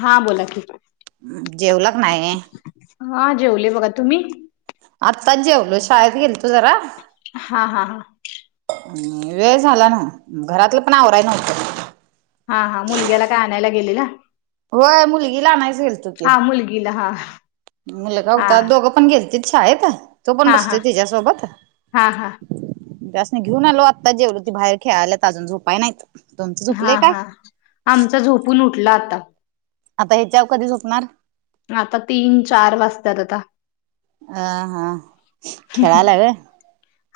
हा बोला की. जेवला का नाही हा जेवले बघा, तुम्ही? आत्ता जेवलो शाळेत गेलतो जरा. हा हा हा. वेळ झाला ना, घरातलं पण आवराय नव्हतं. हा हा, मुलग्याला काय आणायला गेलेला. होय मुलगी आनायलाच गेलतोकी, हा मुलगीला हा मुलगा हा होता, दोघं पण गेल शाळेत तो पण हा हा बसतोय तिच्यासोबत. हा हा त्यासने घेऊन आलो, आत्ता जेवल ती बाहेर खेळाल्यात अजून झोपाय नाहीत. तुमचं हा झोपलंय काय हा, आमचा झोपून उठला आता. आता ह्याच्यावर कधी झोपणार. आता तीन चार वाजतात आता. अह हा, खेळालाय होय.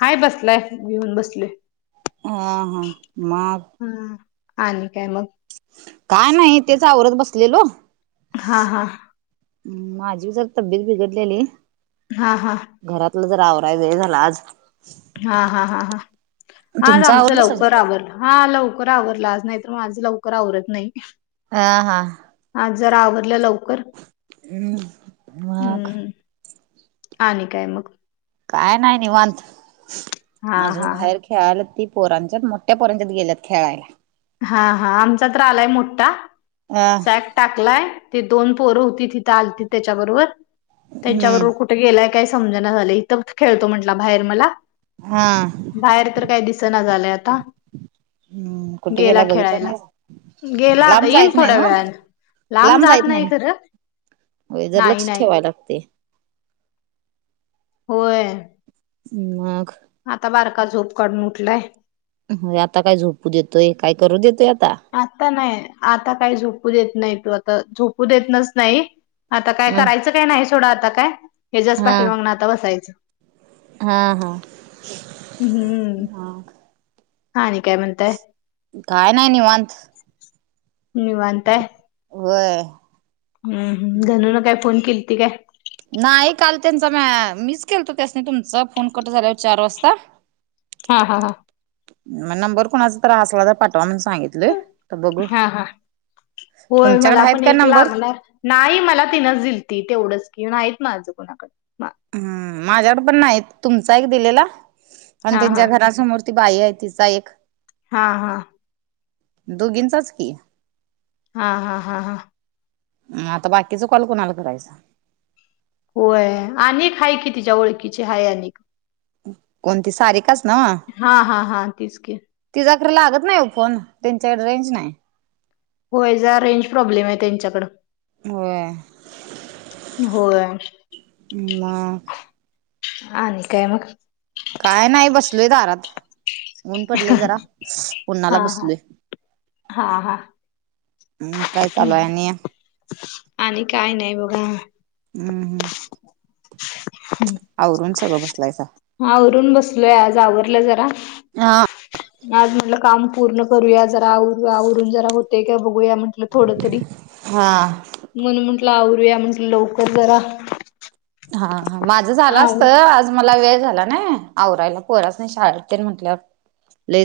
हाय बसलाय, घेऊन बसले. ह हा म ह, आणि काय मग. काय नाही, तेच आवरत बसलेलो. हां हां. माझी जर तब्येत बिघडलेली. हा हा. घरातलं जर आवराय वेळ झाला आज. हा हा हा हा हा, आज तुमचं आमचं आवरलं लवकर सगळं आवरलं. हा लवकर आवरला आज, नाही तर मा माझं लवकर आवरत नाही. हा हा. आज जरा आवरलं लवकर. [inaudible] मग हम्म हम्म, आणि काय मग. काय नाही निवत हा अजून हा हा बाहेर खेळाला ती पोरांच्यात मोठ्या पोरांच्यात गेलेत खेळायला हा हा आमचा तर्र आलाय मोठा अ सॅक टाकलाय ते दोन पोरं होती तिथे आलती त्याच्याबरोबर त्यांच्याबरोबर हम्म कुठ गेलाय काय समज ना झालं इथं खेळतो म्हंटला बाहेर मला हा बाहेर तर काही दिसना झालंय आता हम्म कुठे गेला बघितलं ना गेला आता येईल थोड्या वेळान लांब जात नाही खरं हो जर नाही लक्ष नाही ठेवायला लागते होय ह् आता बारका झोप काढून उठलाय आता काय झोपू देतोय काय करू देतोय आता आता नाही आता काही झोपू देत नाही तू आता झोपू देत नाहीच नाही आता काय अ करायचं काय नाही सोडं आता काय हच्यास हा पाठी म्हगून आता बसायचं हा हा हम् हम्म हा न काय म्हणताय काय नाही निवांत निव अंत वय हम् धनु न काय फोन केली ती काय नाही काल त्यांचा म मिस केलतो त्यासनी तुमचा फोन कट झाल्यावर चार वाजता हा हा हा मग नंबर कोणाचा त्रासला तर पाठवा म्हण सांगितलं हा हा बोल तुमच्याकडे मला आहेत पण का एक नंबर लागणार नाही मला तिनंच दिल त तेवढंच किन नाहीत माझं कुणाकडे हम माझ्याकड पण नाही तुमचा एक दिलेला आणि हा हा. त्यांच्या घरासमोर ती बाई आहे तिचा एक हा हा दोघींचाच की हा हा हा हा आता बाकीच कॉल कोणाला करायचा होय अनेक हा कि तिच्या ओळखीचे आहेा अनेक कोणती सारी काच ना वा हा हा हा तीच की तिचाक लागत नाही फोन त्यांच्याकडे रेंज नाही होय जा रेंज प्रॉब्लेम आहे त्यांच्याकड होय होय मग आणि काय मग काय नाही बसलोय दारात मऊन पडले जरा हा कोणाला हा बसलोय हा हा हम् काय चालूय आणि आणि काय नाही बघा हम्म हम् आवरून सगळं बसलायचा हा रून बसलोय आज आवरलं जरा ह आज म्हटलं काम पूर्ण करूया जरा आवरून जरा होते किंवा बघूया म्हण थोड तरी हा म्हण म्हंटलं आया म्हटलं लवक जरा हा हा माझं झालं असत आ आवर आज मला वेळ झाला नाही आवरायला पोराच नाही शाळेत ते म्हटल्यावर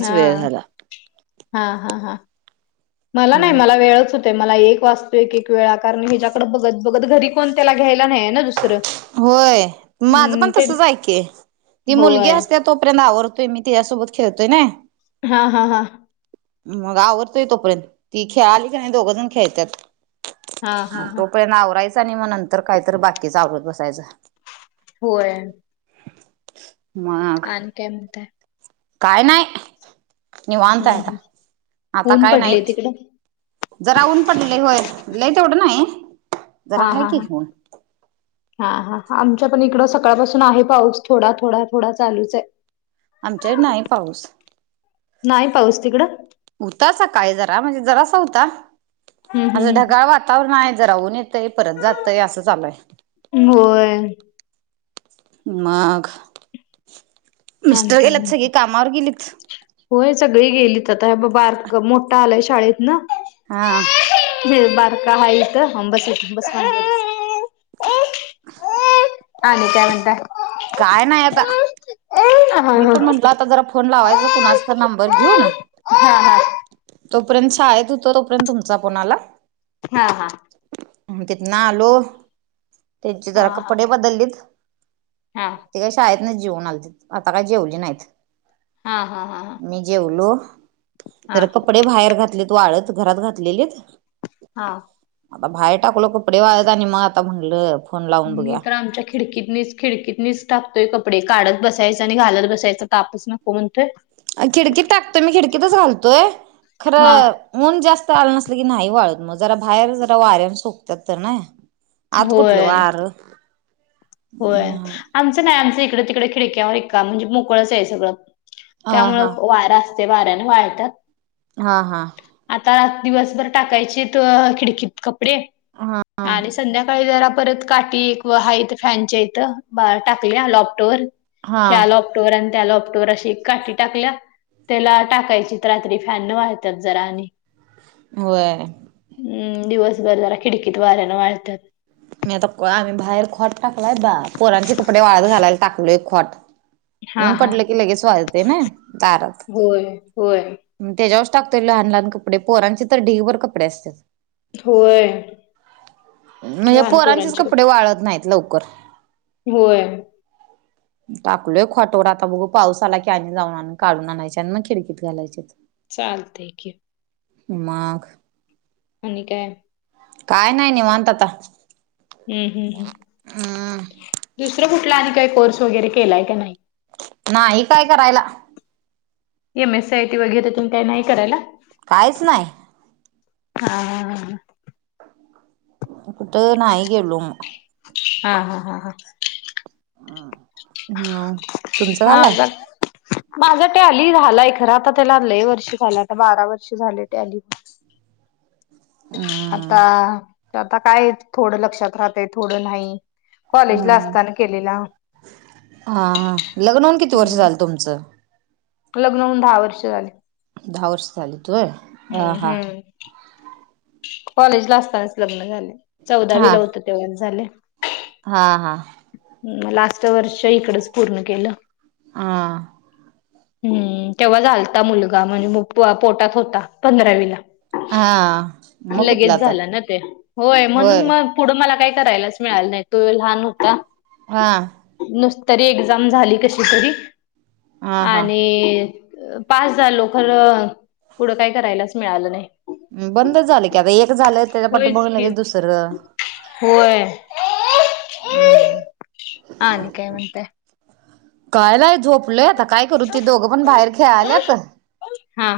हा वेळ झाला. हा हा हा मला नाही मला वेळच मला एक वास्तू एक एक वेळा कारण मी हिच्याकडं बघत बघत घरी कोणतेला घ्यायला नाही ना दुसरं होय माझं हम्म पण ते तसच ऐकय ती मुलगी होय असते तोपर्यंत आवरतोय मी त्याच्यासोबत खेळतोय ना हा हा हा मग आवडतोय तोपर्यंत ती खेळाली की नाही दोघं जण खेळतात हा हा हा तो पर्ंत आवरायचा आणि मग नंतर काहीत बाकीचा आवरत बसायच होय मघ केमत काय नाहीय न हम्म वातायता हम्म. आता ऊन काय नाही पडले तिकडे जरा ऊन पडलं होय लई तेवढं नाही हा जरा आहे हा की हा ऊन हा हा आमच्या पण इकडं सकाळपासून आहे पाऊस थोडा थोडा थोडा चालूच आहे आमचे नाही पाऊस नाही पाऊस तिकडं उतासा काय जरा म्हणजे जरासा होता हम्म असं हम्म ढगाळव आातावर नाही जराऊून येतय परत जातय असं चालूय होय मघ ह न कायत होय सगळी गेलीत आता ब बार मोठा आलाय शाळेऐत ना हा म बार का हाय तर बस मांडीवर. [inaudible] ह नाही काय म्हणता काय नाही आता हा हा मी हा पण म्हटल आता जरा फोन लावायच कुणाचा नंबर घेऊन हा हा तोपर्यंत शाळेत होतो तोपर्यंत तुमचा कोणाला हा हा तिथ ना आलो त्यांचे जरा कपडे बदललीत हा ती काही शाळेत नाही जेवन आली आता काय जेवली नाहीत हा हा हा हा मी जेवलो जर कपडे बाहेर घातलेत वाढत घरात घातलेले हा बा भाहेर टाकलो कपडे वाळत आणि म आता म्हणलं फोन लावून मी बघूया तर आमच्या खिडकीतनीच खिडकीतनीच टाकतोय कपडे काढत बसायचं आणि घालत बसायच तापच नको म्हणतोय. खिडकीत टाकतोय मी खिडकीतच घालतोय हा खरं ऊन जास्त आल नसलं की नाही वाळत मग जरा बाहेर जरा वाऱ्यान सुकत्यात तर नाही. आत कुठल होय वार? होय नाही आमचं नाही आमचं इकडे तिकडे खिडक्यावर एका म्हणजे मोकळच आहे सगळं अ त्यामुळ हा वारा असतय वाऱ्याने वाळतात. हा, हा. आता दिवसभर टाकायचेत खिडकीत कपडे हा हा आणि संध्याकाळी जरा परत काठी एक व हाय इथ फॅनच्या इथं बा टाकल्या लॉपटवर हा या लॉप टवर आणि त्या लॉपटवर आशी काठी टाकल्या त्याला टाकायचीत रात्री फॅनन वाळत्यात जरा आणि व्हय. हम्म दिवस बरं जरा खिडकित वाऱ्यानं वाळतात. मी आता आम्ही बाहेर खोट टाकलाय बा पोरांची कपडे वाळत घालायला टाकलोय खोट. हा ऊन हा पडलं की लगेच वळतय न दारात. होय होय. तेच्यावरच टाकतोय लहान लहान कपडे पोरांचे तर ढिगभर कपडे असत्यात. होय म्हणजे लहान पोराचीच पोरांची कपडे वाळत नाहीत लवकर. होय. टाकलोय खॉटवर आता बघू पाऊस आला की आणि जाऊन आण काढून आणायचे आणि मग खिडकीत घालायचे. चालतंय की. मग आणि काय? काय नाही निवांत आता. हुं हुं हुं हम्म दुसरं कुठला आणि काय कोर्स वगैरे केलाय काय नाही? नाही काय करायला. M. S. C. I. T वगैरे तुम काही नाही करायला? काहीच नाही. हा हा हा. कुठ नाही गेलो मग हा हा हा हा. तुमचं हा झालाय? आ माझा टॅली झालाय खरं आता त्याला लई वर्ष झालं आता बारा वर्ष झाले टॅली हम्म आता आता काय थोडं लक्षात राहतय थोडं नाही. कॉलेजला हम्म असताना केलेला हा हा लग्नहून किती वर्ष हम्म झालं तुमचं? लग्न होऊन दहा वर्ष झाले. दहा वर्ष झालीत व्हय. हम्म हम्म. कॉलेज ला असतानाच लग्न झाले हा चौवदाविला होतो तेव्हाच झालय. हा हा. लास्ट वर्ष इकडच पूर्ण केलं. हा. हम्म तेव्हा झालता मुलगा म्हणजे पोटात होता पंधरावीला. हा मग कुठलं लगेच आता झालं ना ते होय म्हणून मग पुढं मला काय करायलाच मिळाल नाही तो लहान होता हा नुसतरी एक्झाम झाली कशी तरी हा हा आणि पास झालो खर पुढं काय करायलाच मिळालं नाही. बंदच झालं की आता एक झालं त्याच्या होयच पाठीमागे की लगेच दुसरं होय. हम्म हा न काय म्हणते? कायलाय झोपलय आता काय करू ते दोघं पण बाहेर खेळाल्यात हा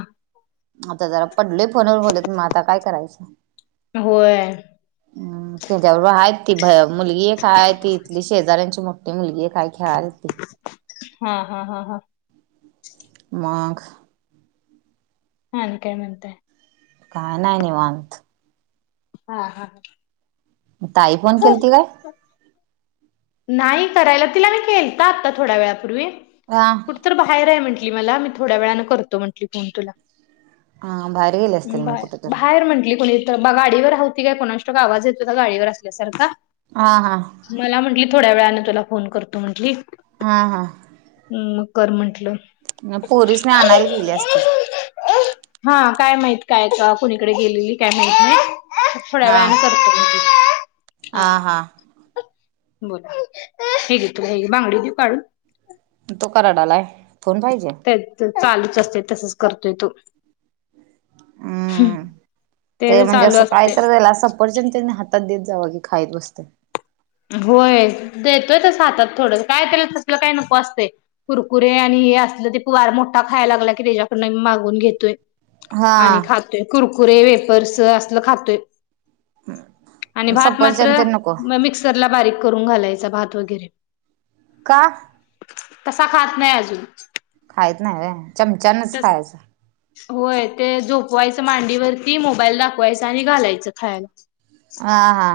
आता जरा पडल फोनवर बोलत मग आता काय करायचं होय तेच्याबरोबर आहेत ती मुलगी काय ती इथली शेजऱ्यांची मोठी मुलगी काय खेळालत हा हा हा हा मग आणि काय म्हणतय? काय नाही निवत हा हा ह ताई फोण केलती काय नाही करायला तिला नाही खेळत आता थोड्या वेळापूर्वी हा कुठ तर बाहेर आहे म्हटली मला मी थोड्या वेळाने करो म्हटली फोन तुला हा बाहेर गेले असतील मग बाय कुठे तर बाहेर म्हंटली कोुणी तर मग गाडीवर ह होती काय कोणाष्ट का आवाज येतो गाडीवर असल्यासारखा ह हा मला म्हटली थोड्या वेळाने तुला फोन करतो म्हंटली हा हा मग कर म्हंटलं पोरीसने आणायला गेली असते हा काय माहित काय कुणीकडे गेलेली काय माहित नाही थोड्या हा वेळाने करतो म्हणली हा बोला हे तुला हे बांगडी देऊ काढून तो कराड आलाय फोण पाहिजे चालूच असते तसच करतोय तो हम्म ते म्हणजे चालू असं असते काहीत जाईल असं पर्यंत त्यांनी हातात देत जावं की खाईत बसते होय देतोय त हातात थोडं काय त्याला तसलं काय नको असत कुरकुरे आणि हे असलं ते वार मोठा खायला लागला की त्याच्याकडनं मी मागून घेतोय आणि हा खातोय कुरकुरे वेपर्स असल खातोय आणि भात सफरचंद मात्र तेन नको मिक्सरला बारीक करून घालायचा भात वगैरे का कसा खात नाही अजून खायत नाही रे चमचानच खायचं होय ते झोपवायचं मांडीवरती मोबाईल दाखवायच आणि घालायचं खायला हा हा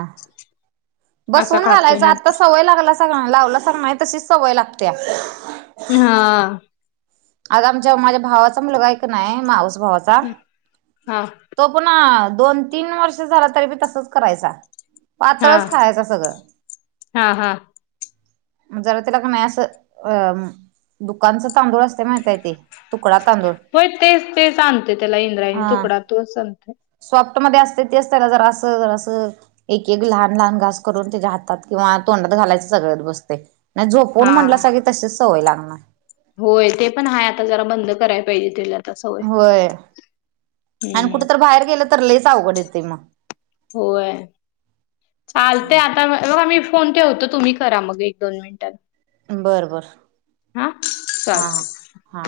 असा बसवून खातोय घालायच नाही आत्ता सवय लागला सगळ लावला सग तशीच सवय लागते्या हा आता आमच्या माझ्या भावाचा मुलगा नाही माऊस भावाचा हा तो पण दोन तीन वर्ष झाला तरी पी तसच करायचा हा पातळच खायच सगळं हा हा जरा तिला का नाही असं अ दुकानचं तांदूळ असत माणतायेत ते तुकडा तांदूळ होय तेच ते सांगते त्याला इंद्रायणी हा तुकडा तूच सांगते सॉफ्ट मध्ये असते ते असते ना जर असं ज असं एक एक लहान लहान घास करून त्याच्या हातात किंवा तोंडात घालायचं सगळत बसते नाही हा झोपून म्हटलं सग तशीच सवय लागणार होय ते पण आहेा आता जरा बंद कराय पाहिजे तेलर होय आणि हम्म. कुठ तर बाहेर गेलं तर ललेच अवघड येते मग होय चालते आता बघ आ म्ी फोन ठवतो तुम्ही करा मग एक दोन मिनिटां बरं बर हा चालतंय. हा